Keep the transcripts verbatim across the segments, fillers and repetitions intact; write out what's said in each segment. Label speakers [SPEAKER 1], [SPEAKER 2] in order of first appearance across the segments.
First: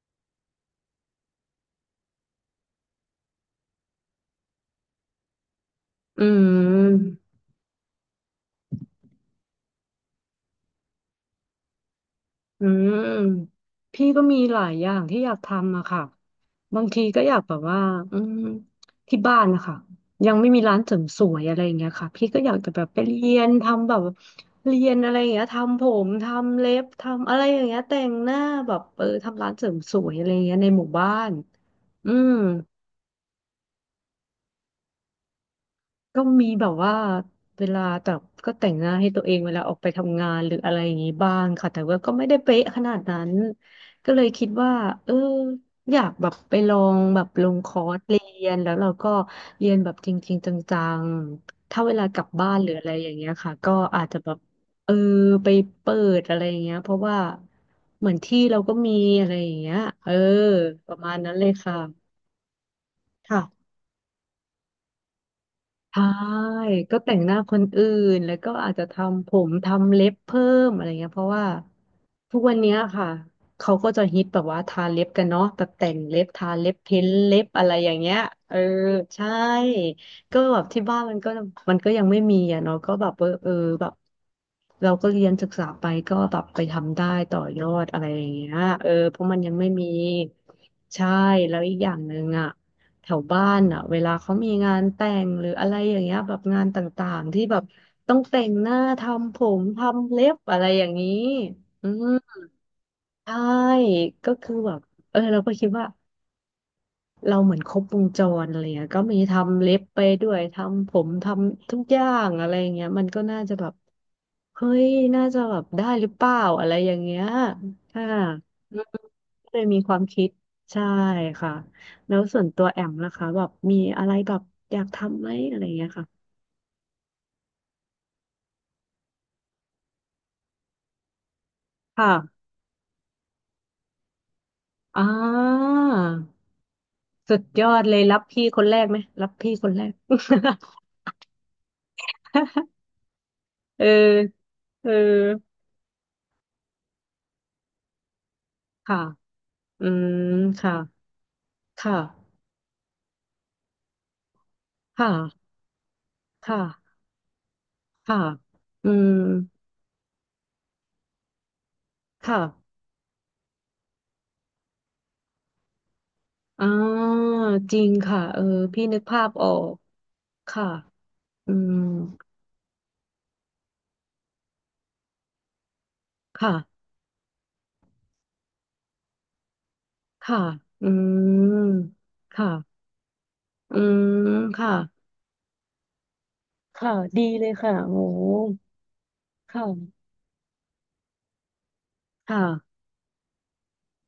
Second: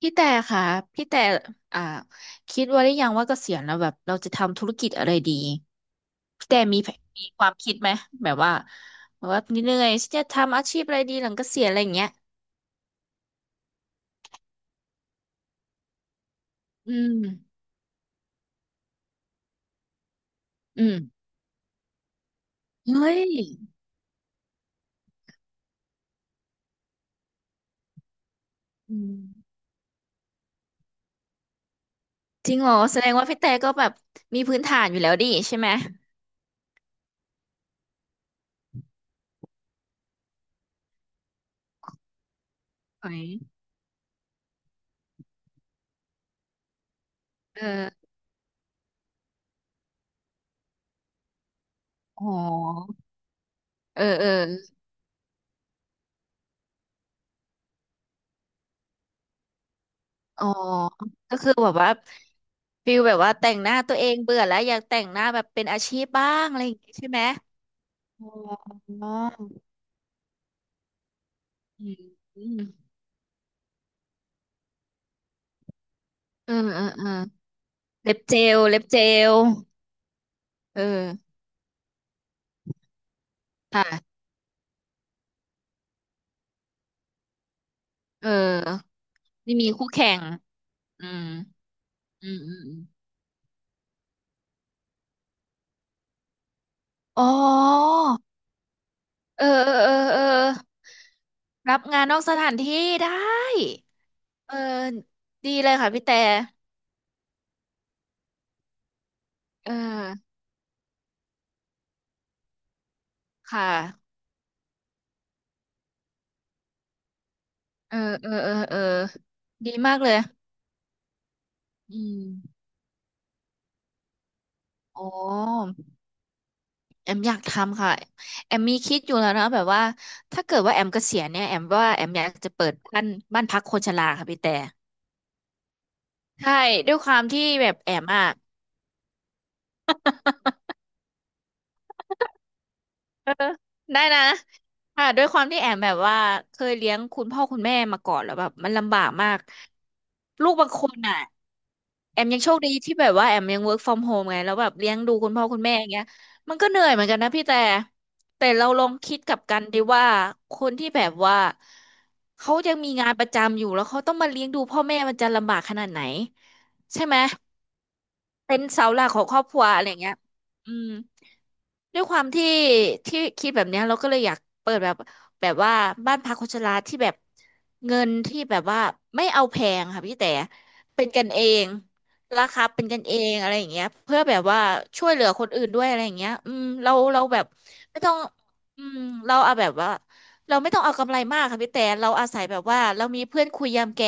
[SPEAKER 1] พี่แต่ค่ะพี่แต่อ่าคิดไว่าได้ยังว่าเกษียณแล้วแบบเราจะทำธุรกิจอะไรดี
[SPEAKER 2] อื
[SPEAKER 1] พี่แต่มีแผน
[SPEAKER 2] ม
[SPEAKER 1] มีความคิดไหมแบบว่าแบบว่าเหนื่อยฉันจะทำอาชีพอะไรดีหลังเกษียณอะไรอย่างเงี้ย
[SPEAKER 2] อืมพี่ก็มีหลายอย่างที่อยากทำอะค่ะบาง
[SPEAKER 1] อื
[SPEAKER 2] ที
[SPEAKER 1] ม
[SPEAKER 2] ก็อยากแบบว่าอืมที่บ้านนะคะยังไม่มีร้าน
[SPEAKER 1] อื
[SPEAKER 2] เสริมส
[SPEAKER 1] ม
[SPEAKER 2] วยอะไรอย่างเงี้ยค่ะพี่ก็อยากจะแบบไป
[SPEAKER 1] เฮ้ย
[SPEAKER 2] เรียนทำแบบเรียนอะไรอย่างเงี้ยทำผมทำเล็บทำอะไรอย่างเงี้ยแต่งหน้าแบบ
[SPEAKER 1] อื
[SPEAKER 2] เออ
[SPEAKER 1] ม
[SPEAKER 2] ทำร้านเสริมสวยอะไรอย่างเงี้ยในหมู่บ้านอืม
[SPEAKER 1] จริงเหรอแสดงว่าพี่แต่ก็แบบมีพื้นฐานอยู่แล้วดิใช่ไหม
[SPEAKER 2] ก็มีแบบว่าเวลาแต่ก็แต่งหน้าให้ตัวเองเวลาออกไปทำงานหรืออะไรอย่างนี้บ้างค่ะแต่ว่าก็ไม่ได้เป๊ะขนาด
[SPEAKER 1] เอ้
[SPEAKER 2] นั้
[SPEAKER 1] ย
[SPEAKER 2] นก็เลยคิดว่าเอออยากแบบไปลองแบบลง
[SPEAKER 1] เอ
[SPEAKER 2] คอ
[SPEAKER 1] อ
[SPEAKER 2] ร์สเรียนแล้วเราก็เรียนแบบจริงๆจังๆถ้าเวลากลั
[SPEAKER 1] อ๋
[SPEAKER 2] บบ้านหรืออะไร
[SPEAKER 1] อ
[SPEAKER 2] อย่างเงี้ยค่ะก็
[SPEAKER 1] เอ
[SPEAKER 2] อา
[SPEAKER 1] อ
[SPEAKER 2] จจะ
[SPEAKER 1] เอ
[SPEAKER 2] แบ
[SPEAKER 1] อ
[SPEAKER 2] บเออไปเปิดอะไรอย่างเงี้ยเพราะว่าเหมือนที่เราก็มีอะไรอย่างเงี้ยเออ
[SPEAKER 1] อ๋อ
[SPEAKER 2] ประมาณนั้
[SPEAKER 1] ก็
[SPEAKER 2] นเล
[SPEAKER 1] คื
[SPEAKER 2] ย
[SPEAKER 1] อแบบ
[SPEAKER 2] ค่ะ
[SPEAKER 1] ว่าฟิลแบบว่า
[SPEAKER 2] ค่ะ
[SPEAKER 1] แต่งหน้าตัวเองเบื่อแล้วอยากแต่งหน้าแบบเป็นอาชี
[SPEAKER 2] ใช่
[SPEAKER 1] พบ้างอะไรอย่างงี้
[SPEAKER 2] ก็
[SPEAKER 1] ใช่
[SPEAKER 2] แต่
[SPEAKER 1] ไห
[SPEAKER 2] ง
[SPEAKER 1] ม
[SPEAKER 2] หน้าคนอื่น
[SPEAKER 1] อ๋อ
[SPEAKER 2] แล้วก็อาจจะทำผมทำเล็บเพิ่มอะไรเงี้ยเพราะว่า
[SPEAKER 1] อ
[SPEAKER 2] ทุก
[SPEAKER 1] ื
[SPEAKER 2] วัน
[SPEAKER 1] ม
[SPEAKER 2] เนี้ยค่ะเขาก็จะฮิตแบบว่าทาเล็บกันเนาะแบบแต่งเล็บทา
[SPEAKER 1] เออ
[SPEAKER 2] เล็บ
[SPEAKER 1] เออ
[SPEAKER 2] เพ้
[SPEAKER 1] เอ
[SPEAKER 2] น
[SPEAKER 1] อ
[SPEAKER 2] เล็บอะไรอย่างเงี้
[SPEAKER 1] เล็
[SPEAKER 2] ย
[SPEAKER 1] บเจ
[SPEAKER 2] เอ
[SPEAKER 1] ล
[SPEAKER 2] อ
[SPEAKER 1] เล็บเจ
[SPEAKER 2] ใช่
[SPEAKER 1] ล
[SPEAKER 2] ก็แบบ
[SPEAKER 1] เอ
[SPEAKER 2] ที่บ้านมันก็
[SPEAKER 1] อ
[SPEAKER 2] มันก็ยังไม่มีอ่ะเนาะก็แบบเออเออแบบ
[SPEAKER 1] ค่ะ
[SPEAKER 2] เราก็เรียนศึกษาไปก็แบบไปทำได้ต่อยอดอะไรอ
[SPEAKER 1] เอ
[SPEAKER 2] ย่างเงี้ยเออ
[SPEAKER 1] อ
[SPEAKER 2] เพราะมันยั
[SPEAKER 1] ไม่
[SPEAKER 2] งไม่
[SPEAKER 1] มี
[SPEAKER 2] มี
[SPEAKER 1] คู่แข่งอื
[SPEAKER 2] ใช่
[SPEAKER 1] ม
[SPEAKER 2] แล้วอีกอย่างหนึ่ง
[SPEAKER 1] อืม
[SPEAKER 2] อ่ะ
[SPEAKER 1] อืม
[SPEAKER 2] แถ
[SPEAKER 1] อ
[SPEAKER 2] วบ้านอ่ะเวลาเขามีงานแต่งหรืออะไรอย่างเงี้ยแบบงานต่า
[SPEAKER 1] ม
[SPEAKER 2] ง
[SPEAKER 1] อ๋
[SPEAKER 2] ๆที่แบบ
[SPEAKER 1] อ
[SPEAKER 2] ต้องแต่งหน้าทำผ
[SPEAKER 1] เออ
[SPEAKER 2] ม
[SPEAKER 1] เออเออ
[SPEAKER 2] ทำ
[SPEAKER 1] เอ
[SPEAKER 2] เล็บอะไรอย่า
[SPEAKER 1] อ
[SPEAKER 2] งนี้
[SPEAKER 1] รับ
[SPEAKER 2] อื
[SPEAKER 1] งาน
[SPEAKER 2] ม
[SPEAKER 1] นอกสถานที่ได้
[SPEAKER 2] ใช่ก็
[SPEAKER 1] เอ
[SPEAKER 2] คือ
[SPEAKER 1] อ
[SPEAKER 2] แบบเออเราก็
[SPEAKER 1] ดี
[SPEAKER 2] คิ
[SPEAKER 1] เล
[SPEAKER 2] ด
[SPEAKER 1] ย
[SPEAKER 2] ว่า
[SPEAKER 1] ค่ะพี่แต่
[SPEAKER 2] เราเหมือนครบวงจรอะไรเงี้ยก็มีทำ
[SPEAKER 1] เอ
[SPEAKER 2] เล็
[SPEAKER 1] อ
[SPEAKER 2] บไปด้วยทำผมทำทุกอย่างอะไรอย่างเงี้ยมันก็น่าจะ
[SPEAKER 1] ค่
[SPEAKER 2] แบบ
[SPEAKER 1] ะ
[SPEAKER 2] เฮ้ยน่าจะแบบได้หรือเปล่าอะไรอย่างเงี้ย
[SPEAKER 1] เออ
[SPEAKER 2] ค่ะ
[SPEAKER 1] เออเออเออ
[SPEAKER 2] ก็เลย
[SPEAKER 1] ดี
[SPEAKER 2] มีค
[SPEAKER 1] มา
[SPEAKER 2] วา
[SPEAKER 1] ก
[SPEAKER 2] ม
[SPEAKER 1] เลย
[SPEAKER 2] คิดใช่ค่ะ
[SPEAKER 1] อื
[SPEAKER 2] แล้ว
[SPEAKER 1] ม
[SPEAKER 2] ส่วนตัวแอมนะคะแบบมีอะไรแบบอยาก
[SPEAKER 1] อ๋อ
[SPEAKER 2] ทำไหมอะไรอย่างเงี้ยค่ะ
[SPEAKER 1] แอมอยากทำค่ะแอมมีคิดอยู่แล้วนะแบบว่าถ้าเกิดว่าแอมเกษียณเนี่ยแอมว่าแอมอยาก
[SPEAKER 2] ค่ะ
[SPEAKER 1] จะเปิดบ้านบ้านพักคนชราค่ะพี่แต่
[SPEAKER 2] อ่า
[SPEAKER 1] ใช่ด้วยความ
[SPEAKER 2] สุ
[SPEAKER 1] ที่
[SPEAKER 2] ดย
[SPEAKER 1] แบ
[SPEAKER 2] อ
[SPEAKER 1] บ
[SPEAKER 2] ด
[SPEAKER 1] แอ
[SPEAKER 2] เลย
[SPEAKER 1] ม
[SPEAKER 2] รับ
[SPEAKER 1] อ่ะ
[SPEAKER 2] พี่คนแรกไหมรับพี่คนแรก
[SPEAKER 1] เออ
[SPEAKER 2] เออ
[SPEAKER 1] ได้นะ
[SPEAKER 2] เออ
[SPEAKER 1] ค่ะด้วยความที่แอมแบบว่าเคยเลี้ยงคุณพ่อคุณแม่มาก่อนแล้วแบบมันลำ
[SPEAKER 2] ค่ะ
[SPEAKER 1] บากมาก
[SPEAKER 2] อืม
[SPEAKER 1] ลูกบาง
[SPEAKER 2] ค่ะ
[SPEAKER 1] คนอ่ะ
[SPEAKER 2] ค่ะ
[SPEAKER 1] แอมยังโชคดีที่แบบว่าแอมยัง เวิร์ค ฟรอม โฮม ไงแล้วแบบเลี้ยง
[SPEAKER 2] ค
[SPEAKER 1] ดูคุณพ่อ
[SPEAKER 2] ่ะ
[SPEAKER 1] คุณแม่อย่างเงี้ยมันก็เหนื่อย
[SPEAKER 2] ค่ะ
[SPEAKER 1] เหมือนกันนะพี่แต่
[SPEAKER 2] ค่ะ
[SPEAKER 1] แต่เราลอ
[SPEAKER 2] อื
[SPEAKER 1] ง
[SPEAKER 2] ม
[SPEAKER 1] คิดกลับกันดีว่าคนที่แบบว่า
[SPEAKER 2] ค่ะ
[SPEAKER 1] เขายังมีงานประจำอยู่แล้วเขาต้องมาเลี้ยงดูพ่อแม่มันจะลำบากขนาดไหน
[SPEAKER 2] อ
[SPEAKER 1] ใช่
[SPEAKER 2] ่า
[SPEAKER 1] ไหม
[SPEAKER 2] จริงค่ะเออ
[SPEAKER 1] เป็น
[SPEAKER 2] พี่
[SPEAKER 1] เสา
[SPEAKER 2] นึ
[SPEAKER 1] ห
[SPEAKER 2] ก
[SPEAKER 1] ลักข
[SPEAKER 2] ภา
[SPEAKER 1] อง
[SPEAKER 2] พ
[SPEAKER 1] ครอ
[SPEAKER 2] อ
[SPEAKER 1] บ
[SPEAKER 2] อ
[SPEAKER 1] ครัว
[SPEAKER 2] ก
[SPEAKER 1] อะไรอย่างเงี้ย
[SPEAKER 2] ค่ะ
[SPEAKER 1] อืม
[SPEAKER 2] อืม
[SPEAKER 1] ด้วยความที่ที่คิดแบบเนี้ยเราก็เลยอยากเปิดแบบแบบว่าบ้านพักคนชรา
[SPEAKER 2] ค่ะ
[SPEAKER 1] ที่แบบเงินที่แบบว่าไม่เอาแพงค่ะพี่แต่
[SPEAKER 2] ค่ะอื
[SPEAKER 1] เป็นกันเอ
[SPEAKER 2] ม
[SPEAKER 1] งรา
[SPEAKER 2] ค่ะ
[SPEAKER 1] คาเป็นกันเองอะไรอย่าง
[SPEAKER 2] อื
[SPEAKER 1] เงี้ยเพื่
[SPEAKER 2] ม
[SPEAKER 1] อแบบว่า
[SPEAKER 2] ค่ะ
[SPEAKER 1] ช่วยเหลือคนอื่นด้วยอะไรอย่างเงี้ยอืม
[SPEAKER 2] ค่ะ
[SPEAKER 1] เราเรา
[SPEAKER 2] ดี
[SPEAKER 1] แบ
[SPEAKER 2] เล
[SPEAKER 1] บ
[SPEAKER 2] ยค่ะโอ้
[SPEAKER 1] ไม่ต้อง
[SPEAKER 2] โห
[SPEAKER 1] อืมเรา
[SPEAKER 2] ค
[SPEAKER 1] เอาแบบว่า
[SPEAKER 2] ่ะ
[SPEAKER 1] เราไม่ต้องเอากำไรมากค่ะพี่แต่เราอา
[SPEAKER 2] ค่ะ
[SPEAKER 1] ศัยแบบว่าเรามีเพื่อนคุยยามแก่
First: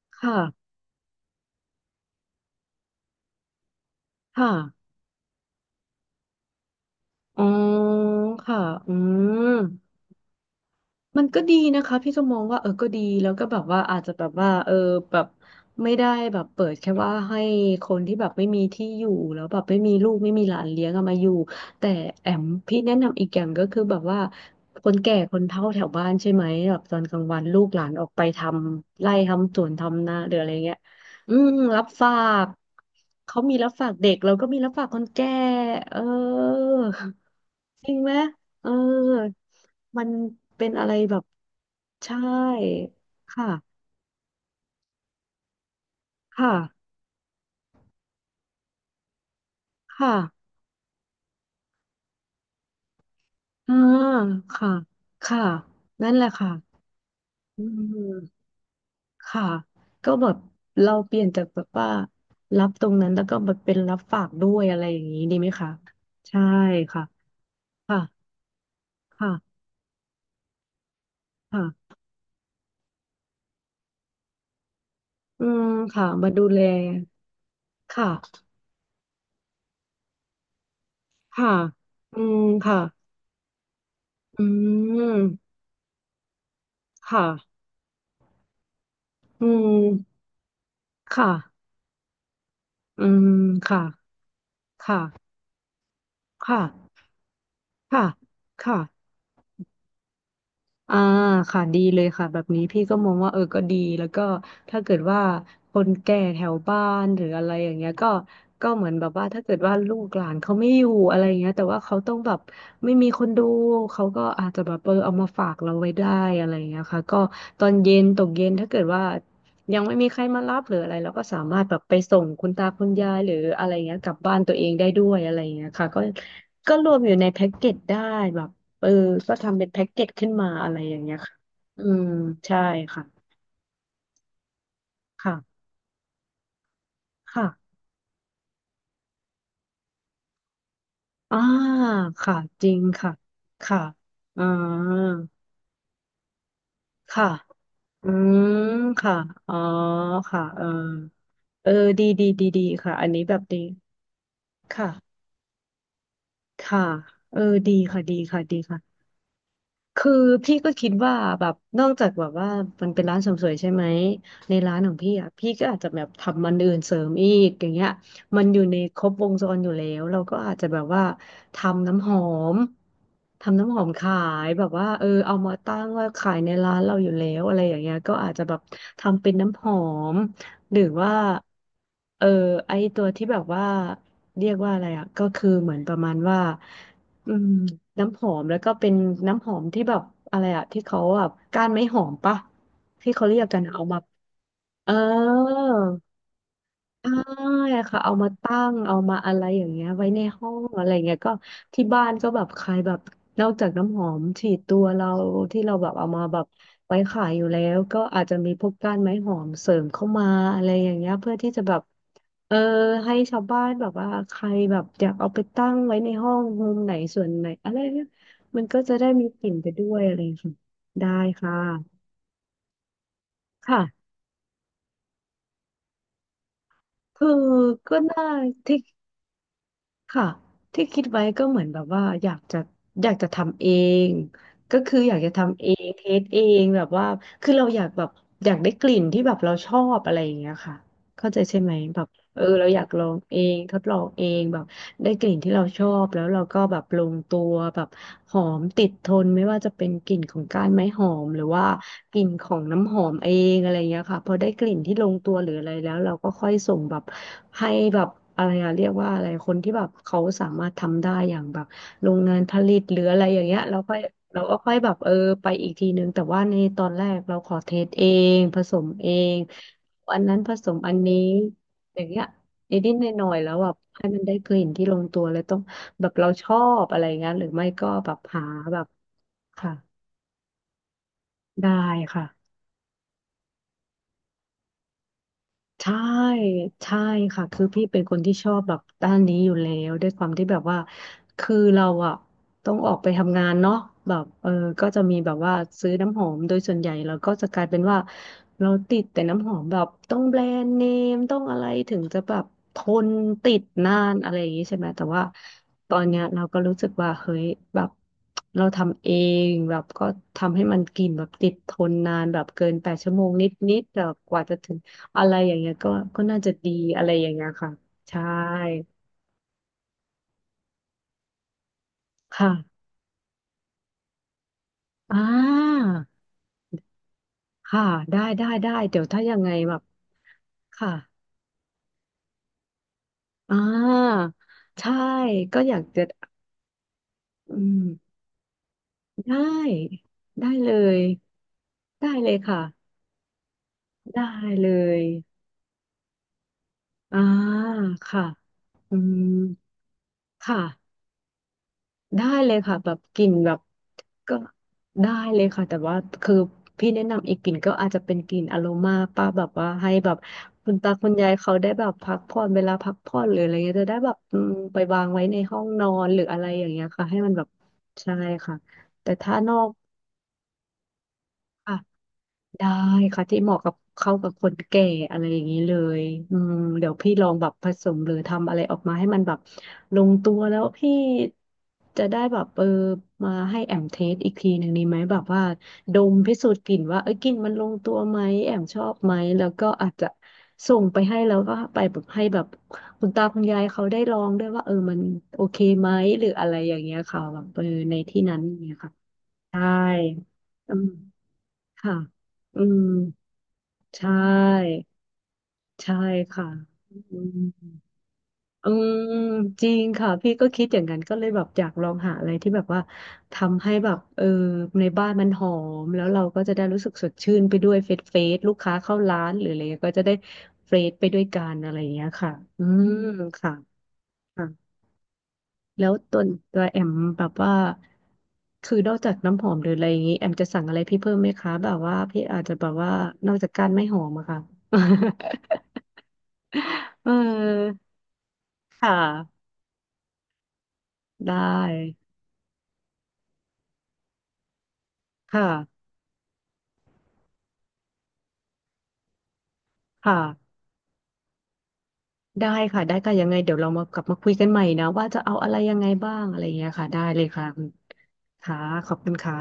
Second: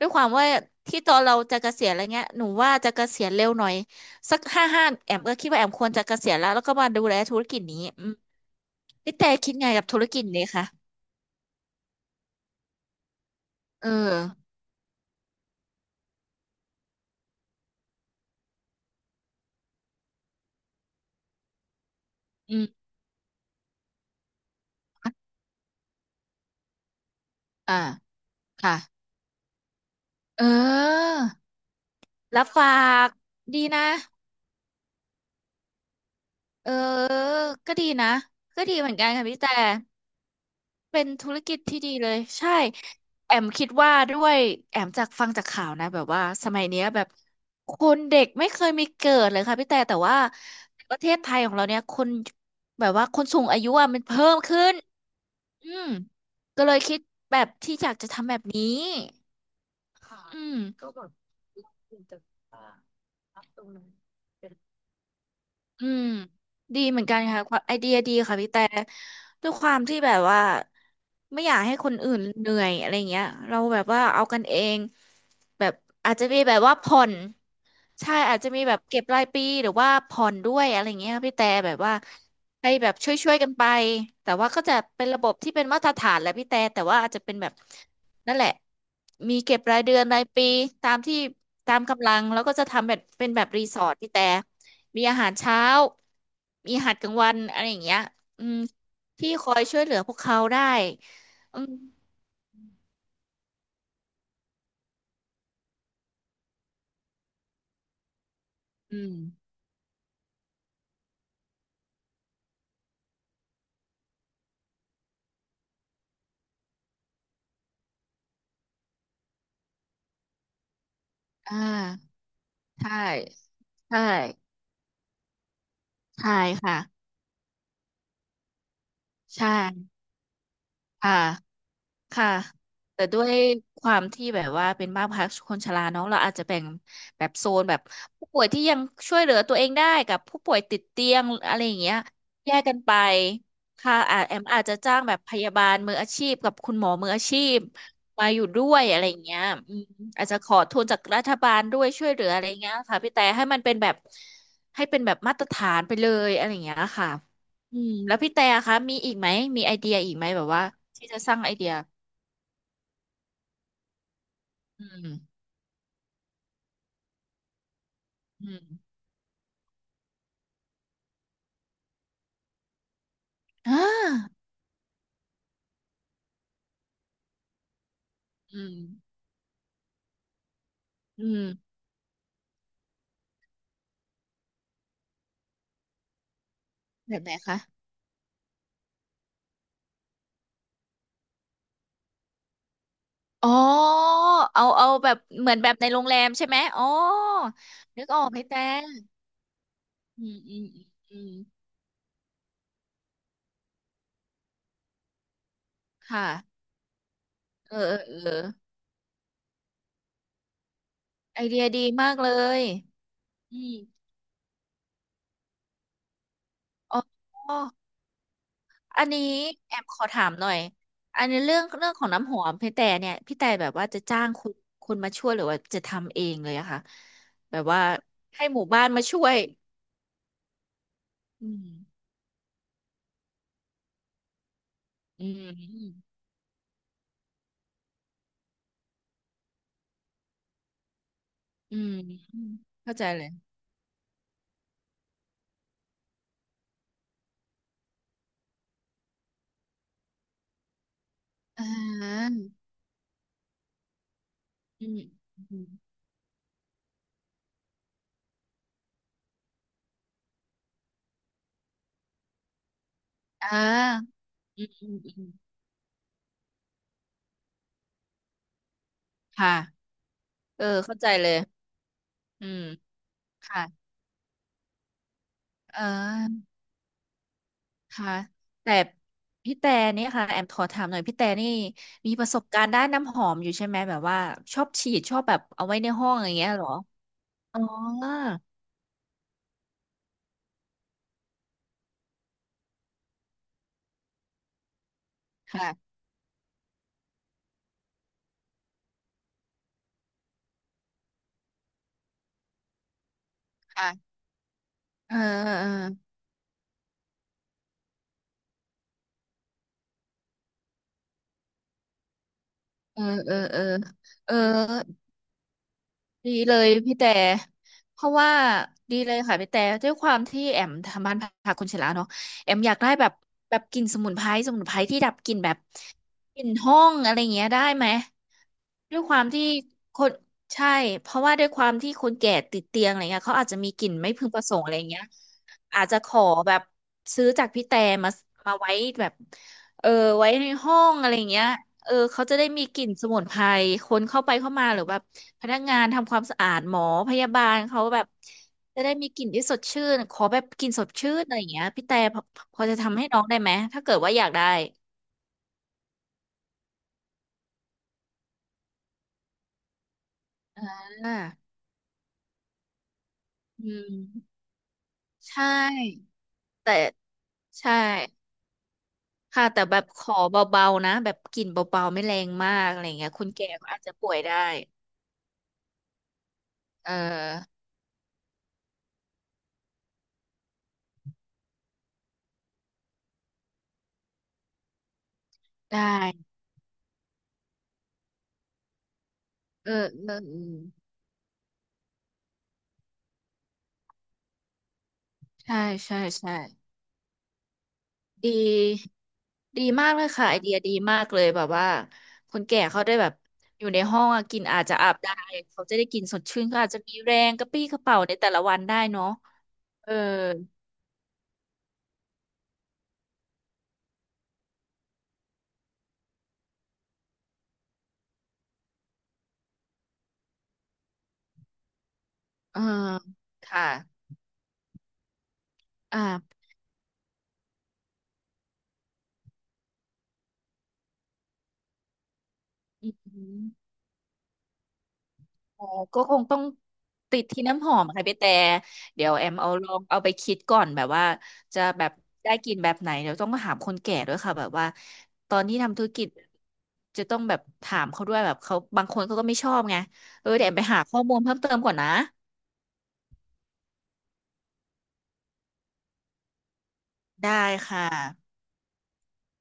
[SPEAKER 1] ด้วยความ
[SPEAKER 2] ค่ะ
[SPEAKER 1] ว่าที่ตอนเราจะเกษียณอะไรเงี้ยหนูว่าจะเกษียณเร็วหน่อยสัก
[SPEAKER 2] ค่ะ
[SPEAKER 1] ห้าห้าแอมก็คิดว่าแอมควรจะเกษียณแล้วแล้วก็มาดูแลธุ
[SPEAKER 2] อ๋
[SPEAKER 1] ร
[SPEAKER 2] อ
[SPEAKER 1] กิจนี้อืม
[SPEAKER 2] ค่ะ อื
[SPEAKER 1] พี่แต่
[SPEAKER 2] ม
[SPEAKER 1] คิดไงกับธุรกิจนี้คะ
[SPEAKER 2] มันก็ดีนะคะพี่ก็มองว่าเออก็ดีแล้วก็แบบว่า
[SPEAKER 1] เออ
[SPEAKER 2] อาจจะแบบว่าเออแบบไม่ได้แบบเปิดแค่ว่าให้คนที่แบบไม่มีที่อยู่แล้วแบบไม่มีลูกไม่มีหลานเลี้ยงเอามาอยู่แต่แอม
[SPEAKER 1] อืม
[SPEAKER 2] พี่แนะนำอีกอย่างก็คือแบบว่าคนแก่คนเฒ่าแถวบ้านใช่ไหมแบบตอนกลางวันลูก
[SPEAKER 1] อ่า
[SPEAKER 2] หลานออกไปท
[SPEAKER 1] ค่ะ
[SPEAKER 2] ำไร่ทำสวนทำนาหรือ
[SPEAKER 1] เ
[SPEAKER 2] อะไรเงี้ย
[SPEAKER 1] ออ
[SPEAKER 2] อืมรับฝา
[SPEAKER 1] รั
[SPEAKER 2] ก
[SPEAKER 1] บฝาก
[SPEAKER 2] เขามี
[SPEAKER 1] ดี
[SPEAKER 2] รับ
[SPEAKER 1] นะ
[SPEAKER 2] ฝากเด็กเราก็มีรับฝากคนแก่เออ
[SPEAKER 1] เออก็ดี
[SPEAKER 2] จริง
[SPEAKER 1] นะ
[SPEAKER 2] ไหม
[SPEAKER 1] ก็
[SPEAKER 2] เอ
[SPEAKER 1] ดีเหมือนกันค่ะ
[SPEAKER 2] อ
[SPEAKER 1] พี่แต่
[SPEAKER 2] มันเป็นอะไร
[SPEAKER 1] เป็น
[SPEAKER 2] แบบ
[SPEAKER 1] ธุรกิจที่ดีเล
[SPEAKER 2] ใช่
[SPEAKER 1] ยใช่แอม
[SPEAKER 2] ค่ะ
[SPEAKER 1] คิดว่าด้วยแอมจากฟังจากข่าวนะแบบว่าส
[SPEAKER 2] ค่ะ
[SPEAKER 1] มัยเนี้ยแบบคนเด็กไม่เคยมีเกิดเลยค่ะพี่แต่แต่
[SPEAKER 2] ค่ะ
[SPEAKER 1] ว่าประเทศไทยของเราเนี่ยคนแบบว่าคนสูงอายุ
[SPEAKER 2] อ่า
[SPEAKER 1] อะมันเพิ่มขึ้
[SPEAKER 2] ค่ะ
[SPEAKER 1] น
[SPEAKER 2] ค่ะ
[SPEAKER 1] อืม
[SPEAKER 2] นั่นแหละค่ะ
[SPEAKER 1] ก็เลยคิดแบบ
[SPEAKER 2] อื
[SPEAKER 1] ที่อยากจะทำแบ
[SPEAKER 2] ม
[SPEAKER 1] บนี้
[SPEAKER 2] ค่ะก็
[SPEAKER 1] ค่ะ
[SPEAKER 2] แบบ
[SPEAKER 1] อืม
[SPEAKER 2] เราเปลี่ยนจากแบบว่ารับตรงนั้นแล้วก็แบบเป็นรับฝากด้วยอะไรอย่างนี้ดีไหมคะ
[SPEAKER 1] อืม
[SPEAKER 2] ใช่
[SPEAKER 1] ดีเหมื
[SPEAKER 2] ค่ะ
[SPEAKER 1] อนกันค่ะความไอเดีย
[SPEAKER 2] ค่ะ
[SPEAKER 1] ดีค่ะพี่แต่ด้วย
[SPEAKER 2] ค่ะ
[SPEAKER 1] ความที่แบบว่าไม่อยากให้ค
[SPEAKER 2] ค่ะ
[SPEAKER 1] นอื่นเหนื่อยอะไรเงี้ยเราแบบว่าเอากันเอง
[SPEAKER 2] อื
[SPEAKER 1] แบ
[SPEAKER 2] ม
[SPEAKER 1] บ
[SPEAKER 2] ค่ะ
[SPEAKER 1] อาจจะ
[SPEAKER 2] มา
[SPEAKER 1] มี
[SPEAKER 2] ดู
[SPEAKER 1] แบ
[SPEAKER 2] แล
[SPEAKER 1] บว่าผ่อน
[SPEAKER 2] ค่ะ
[SPEAKER 1] ใช่อาจจะมีแบบเก็บรายปีหรือว่าผ่อนด้วยอะไรเงี้ยพี่แต่
[SPEAKER 2] ค่ะ
[SPEAKER 1] แบบว่า
[SPEAKER 2] อืม
[SPEAKER 1] ให้
[SPEAKER 2] ค่ะ
[SPEAKER 1] แบบช่วยช่วยกันไปแต่
[SPEAKER 2] อื
[SPEAKER 1] ว่าก็จะเป็นระบบที่
[SPEAKER 2] ม
[SPEAKER 1] เป็นมาตรฐานแหละพี่แต่แต่ว่าอาจจะ
[SPEAKER 2] ค่ะ
[SPEAKER 1] เป็นแบบนั่นแหละมี
[SPEAKER 2] อื
[SPEAKER 1] เก็บ
[SPEAKER 2] ม
[SPEAKER 1] รายเดือนรายปีตามที่
[SPEAKER 2] ค่ะ
[SPEAKER 1] ตามกำลังแล้วก็จะทำแบบ
[SPEAKER 2] อื
[SPEAKER 1] เป็
[SPEAKER 2] ม
[SPEAKER 1] นแบบรีส
[SPEAKER 2] ค่ะ
[SPEAKER 1] อร์ทพี่แต่
[SPEAKER 2] ค่ะ
[SPEAKER 1] มีอาหารเช้า
[SPEAKER 2] ค่ะ
[SPEAKER 1] มีอาหารกลางวันอะไรอย่างเงี้ย
[SPEAKER 2] ค่ะ
[SPEAKER 1] อืม
[SPEAKER 2] ค่ะ
[SPEAKER 1] ที่คอยช่วยเหลือพวกเขาได้
[SPEAKER 2] อ่า
[SPEAKER 1] อื
[SPEAKER 2] ค่ะ
[SPEAKER 1] ม
[SPEAKER 2] ดีเลยค่ะแบบนี้พี่ก็มองว่าเออก็ดีแล้วก็ถ้าเกิดว่าคนแก่แถวบ้านหรืออะไรอย่างเงี้ยก็ก็เหมือน
[SPEAKER 1] อื
[SPEAKER 2] แบบ
[SPEAKER 1] ม
[SPEAKER 2] ว่าถ้าเกิดว่าลูกหลานเขาไม่อยู่อะไรอย่างเงี้ยแต่ว่าเขาต้องแบบไม่มีคนดูเขาก็อาจจะแบบเออเอามาฝากเราไว้ได้อะไรอย่างเงี้ยค่ะก็ตอนเย็นตกเย็นถ้าเกิดว่ายังไม่มีใครมารับหรืออะไรเราก็สามา
[SPEAKER 1] อ่า
[SPEAKER 2] รถแบบไปส่งคุณตาคุณ
[SPEAKER 1] ใช่
[SPEAKER 2] ยายหรืออะไรเงี้ย
[SPEAKER 1] ใช่
[SPEAKER 2] กลับบ้านตัวเองได้ด้วยอะไรเงี้ยค่ะก็
[SPEAKER 1] ใช่
[SPEAKER 2] ก็
[SPEAKER 1] ค่ะ
[SPEAKER 2] รวมอยู่ในแพ็กเกจได้แบบ เออก็
[SPEAKER 1] ใช่
[SPEAKER 2] ทำเป็นแพ็กเกจขึ้นมาอะไรอย่าง
[SPEAKER 1] ค่ะ
[SPEAKER 2] เงี้ยค่ะอืม
[SPEAKER 1] ค่ะ
[SPEAKER 2] ใช่
[SPEAKER 1] แต่
[SPEAKER 2] ค่ะ
[SPEAKER 1] ด้วยความที่แบบว่าเป็นบ้านพัก
[SPEAKER 2] ค่ะ
[SPEAKER 1] คนชราเนอะเราอาจจะแบ่งแบบโซน
[SPEAKER 2] ค่ะ
[SPEAKER 1] แบบผู้ป่วยที่ยังช่วยเหลือตัวเองได้กับผู้ป่วยติดเตียง
[SPEAKER 2] อ่า
[SPEAKER 1] อะไรอย่างเงี้ย
[SPEAKER 2] ค่ะ
[SPEAKER 1] แยก
[SPEAKER 2] จริ
[SPEAKER 1] กัน
[SPEAKER 2] ง
[SPEAKER 1] ไป
[SPEAKER 2] ค่ะค่ะ
[SPEAKER 1] ค่ะอาจแอ
[SPEAKER 2] อ่า
[SPEAKER 1] มอาจจะจ้างแบบพยาบาลมืออาชีพกับคุณหมอมืออา
[SPEAKER 2] ค่ะ
[SPEAKER 1] ชีพ
[SPEAKER 2] อื
[SPEAKER 1] มาอยู่
[SPEAKER 2] ม
[SPEAKER 1] ด้วยอะไรอ
[SPEAKER 2] ค่ะ
[SPEAKER 1] ย่างเงี้ย
[SPEAKER 2] อ๋อ
[SPEAKER 1] อืมอาจจะ
[SPEAKER 2] ค่ะ
[SPEAKER 1] ขอ
[SPEAKER 2] เออ
[SPEAKER 1] ทุนจากรัฐบาล
[SPEAKER 2] เออ
[SPEAKER 1] ด้วย
[SPEAKER 2] ดี
[SPEAKER 1] ช่วยเหลื
[SPEAKER 2] ดี
[SPEAKER 1] ออะ
[SPEAKER 2] ดี
[SPEAKER 1] ไร
[SPEAKER 2] ดี
[SPEAKER 1] เงี้ย
[SPEAKER 2] ค่ะ
[SPEAKER 1] ค่ะ
[SPEAKER 2] อัน
[SPEAKER 1] พี่
[SPEAKER 2] นี้
[SPEAKER 1] แต่
[SPEAKER 2] แบบ
[SPEAKER 1] ให้มั
[SPEAKER 2] ดี
[SPEAKER 1] นเป็นแบบให้
[SPEAKER 2] ค่ะ
[SPEAKER 1] เป็นแบบมาตรฐานไปเลยอะไรอย่างเงี้
[SPEAKER 2] ค่ะ
[SPEAKER 1] ยค่ะ
[SPEAKER 2] เออดี
[SPEAKER 1] อืม
[SPEAKER 2] ค่ะ
[SPEAKER 1] แล้
[SPEAKER 2] ดี
[SPEAKER 1] วพี่
[SPEAKER 2] ค่ะ
[SPEAKER 1] แต่
[SPEAKER 2] ดี
[SPEAKER 1] คะมี
[SPEAKER 2] ค่ะ
[SPEAKER 1] อีกไหมมีไอเดีย
[SPEAKER 2] คือ
[SPEAKER 1] อีกไหมแบบ
[SPEAKER 2] พี่
[SPEAKER 1] ว่า
[SPEAKER 2] ก็คิด
[SPEAKER 1] ที่
[SPEAKER 2] ว่า
[SPEAKER 1] จะสร้าง
[SPEAKER 2] แบ
[SPEAKER 1] ไอ
[SPEAKER 2] บ
[SPEAKER 1] เดีย
[SPEAKER 2] นอกจากแบบว่ามันเป็นร้านเสริมสวยใช่ไหมในร้าน
[SPEAKER 1] อื
[SPEAKER 2] ของ
[SPEAKER 1] ม
[SPEAKER 2] พี่อ่ะพี่ก็อาจจะแบบทำมันอื่นเสริมอีกอย่างเงี้ยมัน
[SPEAKER 1] อื
[SPEAKER 2] อยู่ใน
[SPEAKER 1] ม
[SPEAKER 2] ครบวงจรอยู่แล้วเราก็อาจจะแบบว่าทำน้ำหอมทำ
[SPEAKER 1] อ่
[SPEAKER 2] น้ำหอมขา
[SPEAKER 1] า
[SPEAKER 2] ยแบบว่าเออเอามาตั้งว่าขายในร้านเราอยู่แล้วอะไรอย่างเงี้ยก็อาจจะแบบ
[SPEAKER 1] อืม
[SPEAKER 2] ทำเป็นน้ำหอมหรือว่า
[SPEAKER 1] อืม
[SPEAKER 2] เออไอตัวที่แบบว่าเรียกว่าอะไรอ่ะก็คือเหมือนประมาณว่า
[SPEAKER 1] แบบไห
[SPEAKER 2] อื
[SPEAKER 1] น
[SPEAKER 2] ม
[SPEAKER 1] คะ
[SPEAKER 2] น้ำหอมแล้วก็เป็นน้ำหอมที่แบบอะไรอะที่เขาแบบก้านไม้หอมปะที่เขาเรียก
[SPEAKER 1] อ๋
[SPEAKER 2] กันอะเอามา
[SPEAKER 1] อเอาเอา
[SPEAKER 2] เออ
[SPEAKER 1] แบบเหมือนแบบในโรงแรมใช่ไหมอ๋อ
[SPEAKER 2] ใช่ค่ะ
[SPEAKER 1] นึก
[SPEAKER 2] เอา
[SPEAKER 1] ออก
[SPEAKER 2] มา
[SPEAKER 1] ไหม
[SPEAKER 2] ตั้
[SPEAKER 1] แต่
[SPEAKER 2] งเอามาอะไรอย่างเงี้ยไว้ใน
[SPEAKER 1] อืม
[SPEAKER 2] ห้อ
[SPEAKER 1] อื
[SPEAKER 2] ง
[SPEAKER 1] มอื
[SPEAKER 2] อะไร
[SPEAKER 1] ม
[SPEAKER 2] เงี้
[SPEAKER 1] อื
[SPEAKER 2] ยก็
[SPEAKER 1] ม
[SPEAKER 2] ที่บ้านก็แบบใครแบบนอกจากน้ำหอมฉีดตัวเราที่เราแบบเอามา
[SPEAKER 1] ค่ะ
[SPEAKER 2] แบบไว้ขายอยู่แล้
[SPEAKER 1] เอ
[SPEAKER 2] ว
[SPEAKER 1] อเออ
[SPEAKER 2] ก็อาจ
[SPEAKER 1] เออ
[SPEAKER 2] จะมีพวกก้านไม้หอมเสริมเข้ามาอะไรอย่างเงี้ยเพื่อ
[SPEAKER 1] ไอ
[SPEAKER 2] ที่
[SPEAKER 1] เดี
[SPEAKER 2] จะ
[SPEAKER 1] ย
[SPEAKER 2] แบ
[SPEAKER 1] ดี
[SPEAKER 2] บ
[SPEAKER 1] มากเล
[SPEAKER 2] เออ
[SPEAKER 1] ย
[SPEAKER 2] ให้ชาว
[SPEAKER 1] อื
[SPEAKER 2] บ้าน
[SPEAKER 1] ม
[SPEAKER 2] แบบว่าใครแบบอยากเอาไปตั้งไว้ในห้องมุมไหน
[SPEAKER 1] อ๋อ
[SPEAKER 2] ส่วนไหนอะไรเงี้ยมันก็จะ
[SPEAKER 1] อั
[SPEAKER 2] ได้
[SPEAKER 1] นนี้
[SPEAKER 2] มีกลิ่นไป
[SPEAKER 1] แอ
[SPEAKER 2] ด้
[SPEAKER 1] ม
[SPEAKER 2] ว
[SPEAKER 1] ข
[SPEAKER 2] ย
[SPEAKER 1] อ
[SPEAKER 2] อะไร
[SPEAKER 1] ถามหน่อ
[SPEAKER 2] ค่ะ
[SPEAKER 1] ย
[SPEAKER 2] ได้
[SPEAKER 1] อันนี้
[SPEAKER 2] ค่ะ
[SPEAKER 1] เรื่องเรื่องของน้ำหอมพี่แต่เนี่ยพี่แต่แบบว่าจะ
[SPEAKER 2] ค่ะ
[SPEAKER 1] จ้างคุณคุณมาช่วยหรือว่าจะทำเองเลยอะคะ
[SPEAKER 2] คือ
[SPEAKER 1] แบบว่า
[SPEAKER 2] ก็น่า
[SPEAKER 1] ให้หมู่
[SPEAKER 2] ที่
[SPEAKER 1] บ้านมาช่วย
[SPEAKER 2] ค่ะที่คิดไว้ก็
[SPEAKER 1] อื
[SPEAKER 2] เหมือ
[SPEAKER 1] ม
[SPEAKER 2] นแบบว่าอยากจะอยากจะทำเองก็คืออยาก
[SPEAKER 1] อื
[SPEAKER 2] จะทำเอง
[SPEAKER 1] ม
[SPEAKER 2] เทสเองแบบว่าคือเราอยากแบบอยากได้กลิ่นที่แบบเราชอบอะไรอย่างเงี้ยค่ะเข้าใจใช่ไหม
[SPEAKER 1] อืม
[SPEAKER 2] แบบ
[SPEAKER 1] อื
[SPEAKER 2] เออ
[SPEAKER 1] ม
[SPEAKER 2] เราอยาก
[SPEAKER 1] เข้า
[SPEAKER 2] ล
[SPEAKER 1] ใจ
[SPEAKER 2] อง
[SPEAKER 1] เลย
[SPEAKER 2] เองทดลองเองแบบได้กลิ่นที่เราชอบแล้วเราก็แบบลงตัวแบบ หอมติดทนไม่ว่าจะเป็นกลิ่นของก้านไม้หอมหรือ
[SPEAKER 1] อ่
[SPEAKER 2] ว่ากลิ่น
[SPEAKER 1] า
[SPEAKER 2] ของน้ำหอมเองอะไรเงี้ยค่ะพอได้กลิ่น
[SPEAKER 1] อื
[SPEAKER 2] ที่
[SPEAKER 1] ม
[SPEAKER 2] ลงตัว
[SPEAKER 1] อื
[SPEAKER 2] หรืออะ
[SPEAKER 1] ม
[SPEAKER 2] ไรแล้วเราก็ค่อยส่งแบบให้แบบอะไรอะเรียกว่าอะไรคนที่แบบเขาสามารถทำได้อย่างแบบโรงงานผลิตหรืออะไรอย่าง
[SPEAKER 1] อ่
[SPEAKER 2] เงี้ยเราค่อย
[SPEAKER 1] า
[SPEAKER 2] เราก็
[SPEAKER 1] อื
[SPEAKER 2] ค่
[SPEAKER 1] ม
[SPEAKER 2] อย
[SPEAKER 1] อื
[SPEAKER 2] แบ
[SPEAKER 1] ม
[SPEAKER 2] บเอ
[SPEAKER 1] อื
[SPEAKER 2] อ
[SPEAKER 1] ม
[SPEAKER 2] ไปอีกทีนึงแต่ว่าในตอนแรกเราขอเทสเองผสมเอง
[SPEAKER 1] ค่ะ
[SPEAKER 2] อันนั้นผ
[SPEAKER 1] เออ
[SPEAKER 2] สมอั
[SPEAKER 1] เข้า
[SPEAKER 2] น
[SPEAKER 1] ใจ
[SPEAKER 2] นี้
[SPEAKER 1] เลย
[SPEAKER 2] อย่างเงี้ย
[SPEAKER 1] อืม
[SPEAKER 2] นิดๆหน่อยๆแล้ว
[SPEAKER 1] ค่ะ
[SPEAKER 2] แบบให้มันได้กลิ่นที่ลงตัวเลยต้อง
[SPEAKER 1] เอ
[SPEAKER 2] แบบเราช
[SPEAKER 1] อ
[SPEAKER 2] อบอะไรเงี้ยหรือไม่ก็แบ
[SPEAKER 1] ค่ะ
[SPEAKER 2] บหา
[SPEAKER 1] แต่
[SPEAKER 2] แบบ
[SPEAKER 1] พี่แต่
[SPEAKER 2] ค่ะ
[SPEAKER 1] นี่ค่ะแอมขอถามหน่อยพี่แต่นี่
[SPEAKER 2] ได้
[SPEAKER 1] มีป
[SPEAKER 2] ค่ะ
[SPEAKER 1] ระสบการณ์ด้านน้ำหอมอยู่ใช่ไหมแบบว่าชอบฉีดชอบแบบเอาไว้ใน
[SPEAKER 2] ใช่
[SPEAKER 1] ห้องอย่างเงี้ยเหรอ
[SPEAKER 2] ใช่ค่ะคือพี่เป็นคนที่ชอบแบบด้านนี้อยู่แล้วด้วยความที่แบบว่าคือเราอะต้องออกไปทำงานเนาะแบบเออก็จะมีแบบว่าซื้
[SPEAKER 1] ค่ะ
[SPEAKER 2] อน้ำหอมโดยส่วนใหญ่เราก็จะกลายเป็นว่าเราติดแต่น้ำหอมแบบต้องแบรนด์เนมต้องอะไรถึงจะแบบทนติดนา
[SPEAKER 1] ค่ะ
[SPEAKER 2] นอะไรอย่างนี้ใช่ไหมแต่
[SPEAKER 1] เออ
[SPEAKER 2] ว่า
[SPEAKER 1] เอ
[SPEAKER 2] ตอน
[SPEAKER 1] อ
[SPEAKER 2] เนี้ยเราก็รู้สึกว่าเฮ้ยแบบเราทำเองแบบก็ทำให้มันกลิ่นแบบติดทนนานแบบเกินแปด
[SPEAKER 1] เออ
[SPEAKER 2] ชั่วโมง
[SPEAKER 1] เออ
[SPEAKER 2] น
[SPEAKER 1] เออ
[SPEAKER 2] ิดๆแต่ก
[SPEAKER 1] เออ
[SPEAKER 2] ว่าจะถึง อะไรอย่างเงี้ยก็ก็
[SPEAKER 1] ดี
[SPEAKER 2] น่าจะ
[SPEAKER 1] เลย
[SPEAKER 2] ดี
[SPEAKER 1] พี่
[SPEAKER 2] อะไร
[SPEAKER 1] แต่
[SPEAKER 2] อย่างเงี้ยค่ะ
[SPEAKER 1] เพราะ
[SPEAKER 2] ใช่
[SPEAKER 1] ว่าดีเลยค่ะพี่แต่ด้วยความที่แอมทำบ้านพักคนชราเนาะแอมอยาก
[SPEAKER 2] ค่ะ
[SPEAKER 1] ได้แบบแบบกลิ่นสมุนไพรสมุนไพรที่ดับ
[SPEAKER 2] อ่
[SPEAKER 1] กลิ่นแบบ
[SPEAKER 2] า
[SPEAKER 1] กลิ่นห้องอะไรเงี้ยได้
[SPEAKER 2] ค่ะ
[SPEAKER 1] ไหม
[SPEAKER 2] ได้ได้ได้
[SPEAKER 1] ด้
[SPEAKER 2] เดี๋
[SPEAKER 1] ว
[SPEAKER 2] ย
[SPEAKER 1] ย
[SPEAKER 2] ว
[SPEAKER 1] ค
[SPEAKER 2] ถ้า
[SPEAKER 1] วาม
[SPEAKER 2] ยัง
[SPEAKER 1] ที่
[SPEAKER 2] ไงแบบ
[SPEAKER 1] คนใช่
[SPEAKER 2] ค่ะ
[SPEAKER 1] เพราะว่าด้วยความที่คนแก่ติดเตียงอะไรเงี้ยเขาอาจ
[SPEAKER 2] อ่
[SPEAKER 1] จะมีกลิ่นไม่
[SPEAKER 2] า
[SPEAKER 1] พึงประสงค์อะไร
[SPEAKER 2] ใช่
[SPEAKER 1] เงี้ย
[SPEAKER 2] ก็อยาก
[SPEAKER 1] อาจจะ
[SPEAKER 2] จะ
[SPEAKER 1] ขอแบบซื้อจาก
[SPEAKER 2] อื
[SPEAKER 1] พี่แต่
[SPEAKER 2] ม
[SPEAKER 1] มามาไว้แบบ
[SPEAKER 2] ได
[SPEAKER 1] เออ
[SPEAKER 2] ้
[SPEAKER 1] ไว้ใน
[SPEAKER 2] ได้เล
[SPEAKER 1] ห้อง
[SPEAKER 2] ย
[SPEAKER 1] อะไรเงี้ยเออ
[SPEAKER 2] ได้
[SPEAKER 1] เขา
[SPEAKER 2] เล
[SPEAKER 1] จะ
[SPEAKER 2] ย
[SPEAKER 1] ได้
[SPEAKER 2] ค่ะ
[SPEAKER 1] มีกลิ่นสมุนไพรคนเข้า
[SPEAKER 2] ได้
[SPEAKER 1] ไปเข้ามา
[SPEAKER 2] เล
[SPEAKER 1] หรือแบบ
[SPEAKER 2] ย
[SPEAKER 1] พนักงานทำความสะอาดหมอพ
[SPEAKER 2] อ่า
[SPEAKER 1] ยาบาลเขาแบบ
[SPEAKER 2] ค่ะ
[SPEAKER 1] จะได้
[SPEAKER 2] อื
[SPEAKER 1] มีก
[SPEAKER 2] ม
[SPEAKER 1] ลิ่นที่สดชื่นขอแบบ
[SPEAKER 2] ค่ะ
[SPEAKER 1] กลิ่นสดชื่นอะไรอย่างเงี้ยพี่แต่พอ
[SPEAKER 2] ได้เล
[SPEAKER 1] พ
[SPEAKER 2] ย
[SPEAKER 1] อจะ
[SPEAKER 2] ค่ะแบ
[SPEAKER 1] ทำ
[SPEAKER 2] บ
[SPEAKER 1] ให้
[SPEAKER 2] ก
[SPEAKER 1] น้อง
[SPEAKER 2] ลิ่น
[SPEAKER 1] ได้ไห
[SPEAKER 2] แบ
[SPEAKER 1] ม
[SPEAKER 2] บ
[SPEAKER 1] ถ้าเกิดว่าอยาก
[SPEAKER 2] ก็
[SPEAKER 1] ได้
[SPEAKER 2] ได้เลยค่ะแต่ว่าคือพี่แนะนำอีกกลิ่นก็อาจจะเป็นกลิ่นอโรมาป้าแบบว่าให้แบบคุณ
[SPEAKER 1] อ่า
[SPEAKER 2] ตาคุณยายเขาได้แบบพักผ่อนเวลาพักผ่อนหรืออะไร
[SPEAKER 1] อื
[SPEAKER 2] เงี้ยจะ
[SPEAKER 1] ม
[SPEAKER 2] ได้แบบอืมไปวางไว้
[SPEAKER 1] ใช
[SPEAKER 2] ในห้องนอน
[SPEAKER 1] ่
[SPEAKER 2] หรืออะไรอย่าง
[SPEAKER 1] แต่
[SPEAKER 2] เงี้ยค่ะให้มันแบบ
[SPEAKER 1] ใช่
[SPEAKER 2] ใช่ค่ะแต่ถ้า
[SPEAKER 1] ค่ะ
[SPEAKER 2] นอ
[SPEAKER 1] แต่
[SPEAKER 2] ก
[SPEAKER 1] แบบขอเบาๆนะแบบกลิ่นเบาๆไม่แรงมา
[SPEAKER 2] ได้
[SPEAKER 1] กอะไรเงี้ย
[SPEAKER 2] ค่ะ
[SPEAKER 1] คน
[SPEAKER 2] ที่
[SPEAKER 1] แก่
[SPEAKER 2] เหมาะ
[SPEAKER 1] ก็
[SPEAKER 2] กับ
[SPEAKER 1] อาจจะป่
[SPEAKER 2] เข้า
[SPEAKER 1] วย
[SPEAKER 2] กับ
[SPEAKER 1] ได้
[SPEAKER 2] คนแก่อะไรอย่างนี้เลยอืมเดี๋
[SPEAKER 1] เอ
[SPEAKER 2] ย
[SPEAKER 1] อ
[SPEAKER 2] วพี่ลองแบบผสมหรือทำอะไรออกมาให้มันแบบลงตัวแล้วพี่จะได้แบบเออมาให้แอมเทสอีกทีหนึ่งนี้ไหมแบบว่า
[SPEAKER 1] ได
[SPEAKER 2] ดม
[SPEAKER 1] ้
[SPEAKER 2] พิสูจน์กลิ่นว่าเออกลิ่นมันลงตัวไหมแอมชอบไหมแล้วก็
[SPEAKER 1] เออ
[SPEAKER 2] อาจจะ
[SPEAKER 1] เออเออ
[SPEAKER 2] ส่งไปให้แล้วก็ไปแบบให้แบบคุณตาคุณยายเขาได้ลองด้วยว่าเออมันโอเค
[SPEAKER 1] ใช่
[SPEAKER 2] ไหม
[SPEAKER 1] ใช่
[SPEAKER 2] หรือ
[SPEAKER 1] ใช่
[SPEAKER 2] อะไรอย่างเงี้ยค่ะแบบเออในที่
[SPEAKER 1] ด
[SPEAKER 2] นั้นอย่างเงี้ยค่ะ
[SPEAKER 1] ี
[SPEAKER 2] ใช่
[SPEAKER 1] ดีมากเลยค่ะไอเดียดี
[SPEAKER 2] อืม
[SPEAKER 1] มากเลยแบบว่า
[SPEAKER 2] ค่ะ
[SPEAKER 1] คน
[SPEAKER 2] อื
[SPEAKER 1] แก่
[SPEAKER 2] ม
[SPEAKER 1] เขาได้แบบอยู่ในห้อง
[SPEAKER 2] ใช่
[SPEAKER 1] อะกินอาจจะอาบได้เขาจะได้
[SPEAKER 2] ใช่
[SPEAKER 1] กินสดชื่น
[SPEAKER 2] ค่ะ
[SPEAKER 1] เขาอาจจะมีแร
[SPEAKER 2] อื
[SPEAKER 1] ง
[SPEAKER 2] ม
[SPEAKER 1] กระปรี้กระเปร่าในแต่ละวัน
[SPEAKER 2] อื
[SPEAKER 1] ได้
[SPEAKER 2] ม
[SPEAKER 1] เนาะ
[SPEAKER 2] จริง
[SPEAKER 1] เออ
[SPEAKER 2] ค่ะพี่ก็คิดอย่างนั้นก็เลยแบบอยากลองหาอะไรที่แบบว่าทำให้แบบเออในบ้านมันหอมแล้วเราก็จะได้รู้สึกสดชื่นไปด้วยเฟสเฟสลูกค้าเข้าร้านหรืออะไรเงี้ยก็จะได้เฟสไปด้วยกันอะไรอย่างเงี้ยค่ะ
[SPEAKER 1] เออ
[SPEAKER 2] อืมค่ะ
[SPEAKER 1] ค่ะ
[SPEAKER 2] ค่ะแล้ว
[SPEAKER 1] อ่า
[SPEAKER 2] ตัวตัวแอมแบบว่าคือนอกจากน้ำหอมหรืออะไรอย่างงี้แอมจะสั่งอะไรพี่เพิ่มไหมคะแบบว่าพี่อาจจะแบบว่า
[SPEAKER 1] อื
[SPEAKER 2] นอกจากการ
[SPEAKER 1] ม
[SPEAKER 2] ไม่หอมอะค่ะ
[SPEAKER 1] อ๋อ ก็คงต้อง
[SPEAKER 2] เอ
[SPEAKER 1] ติดที่น้ำหอ
[SPEAKER 2] อ
[SPEAKER 1] มค่ะพี่แต่
[SPEAKER 2] ค่ะ
[SPEAKER 1] เดี๋ยวแอมเอาลองเอาไปคิดก่อนแบบว่า
[SPEAKER 2] ได้
[SPEAKER 1] จะแบบได้กลินแบบไหนเดี๋ยวต้องมาถามคนแก่ด้วยค่ะแบบว่าตอน
[SPEAKER 2] ค่ะ
[SPEAKER 1] ที่ทำธุรกิจจะต้องแบบถามเขาด้วยแบบเขาบางคนเขาก็ไม่ชอบไง
[SPEAKER 2] ค่ะ
[SPEAKER 1] เออเดี๋ยวแอมไปหาข้อมูลเพิ่มเติมก่อนนะ
[SPEAKER 2] ได้ค่ะได้ค่ะยังไงเดี๋ยวเรามากลับมาคุยกันใหม่นะว่าจะเอาอะไรยังไงบ้างอะไรอย่างเงี้ยค่ะได้เลย
[SPEAKER 1] ได้
[SPEAKER 2] ค่ะคุณ
[SPEAKER 1] ค่ะ
[SPEAKER 2] ค่ะขอบคุณค่ะ